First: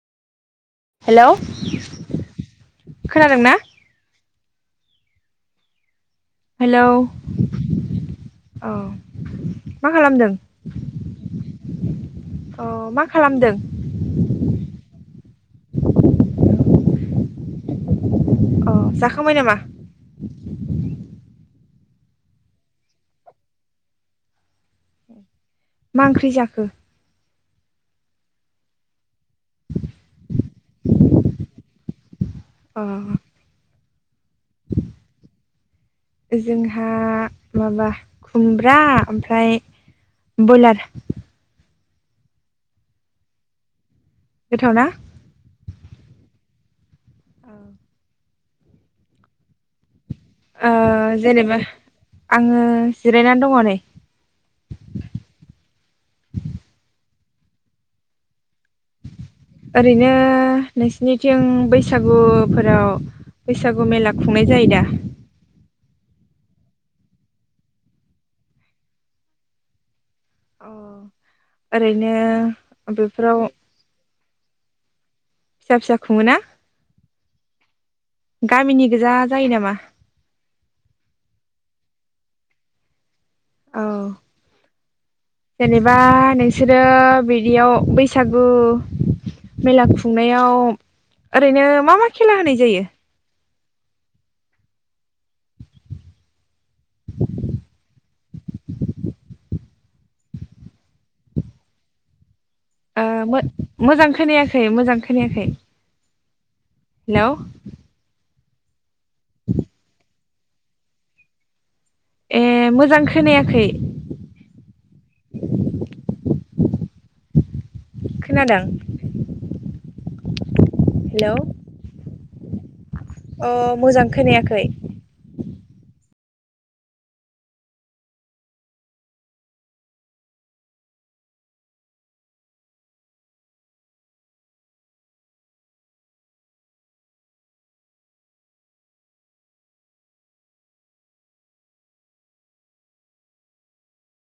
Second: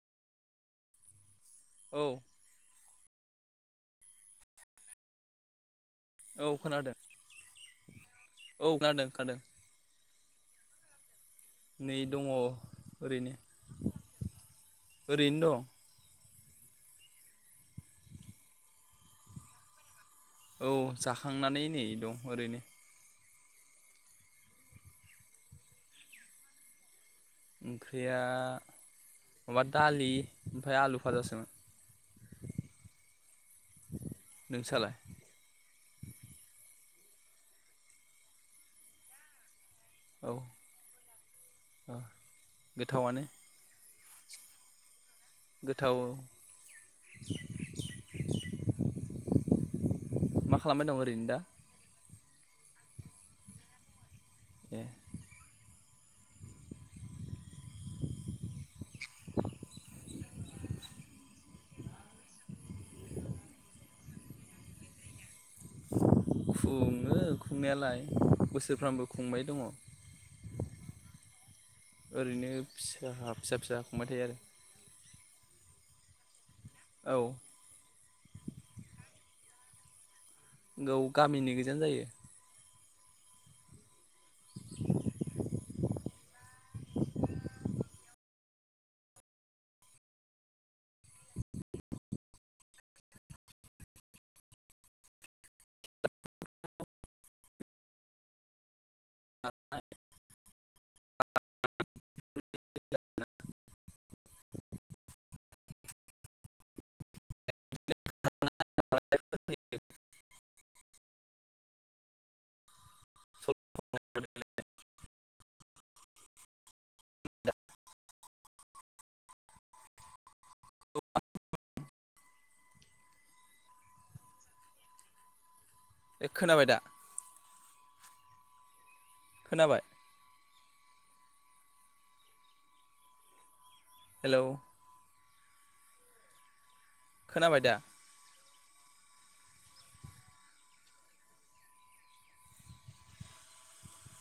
Hello. औ खोनादोंना? औ हेलौ खोनादों औ खोनादों खोनादों मा खालामदों? नै दङ अ मा ओरैनो खालामदों ओरैनो दं। अ जाखांबाय नामा? औ जाखांनानै नै दं ओरैनो। मा ओंख्रि जाखो? ओंख्रिया माबा दालि ओमफाय आलु फाजा सोमोन। अ नोंसालाय? था माबा खुमब्रा ओमफ्राय औ बयलार। गोथावानो। गोथावना? गोथाववो। औ। मा ओ खालामबाय दं ओरैनो दा जेनेबा आङो जिरायना दङ' नै। ए ओरैनो नोंसिनिथिं बैसागुफोराव बैसागु मेला खुंनाय जायो दा? खुङो खुंनायालाय बोसोरफ्रामबो खुंबाय दङ'। अ ओरैनो फिसाहा बेफोराव फिसा फिसा खुंबाय थायो आरो। फिसा फिसा खुङोना? आरो औ गामिनि गोजा जायो नामा? गौ गामिनि गोजायानो जायो। औ जेनेबा नोंसोरो बिदियाव बैसागु मेला खुंनायाव ओरैनो मा मा खेला होनाय जायो? [inaudible] ओ मो मोजां खोनायाखै मोजां खोनायाखै। हेलौ। [unintelligible] [unintelligible] ए मोजां खो खोनायाखै। खोनादों? हेलौ। अ मोजां खोनायाखै ए खोनाबाय दा खोनाबाय हेलौ खोनाबाय दा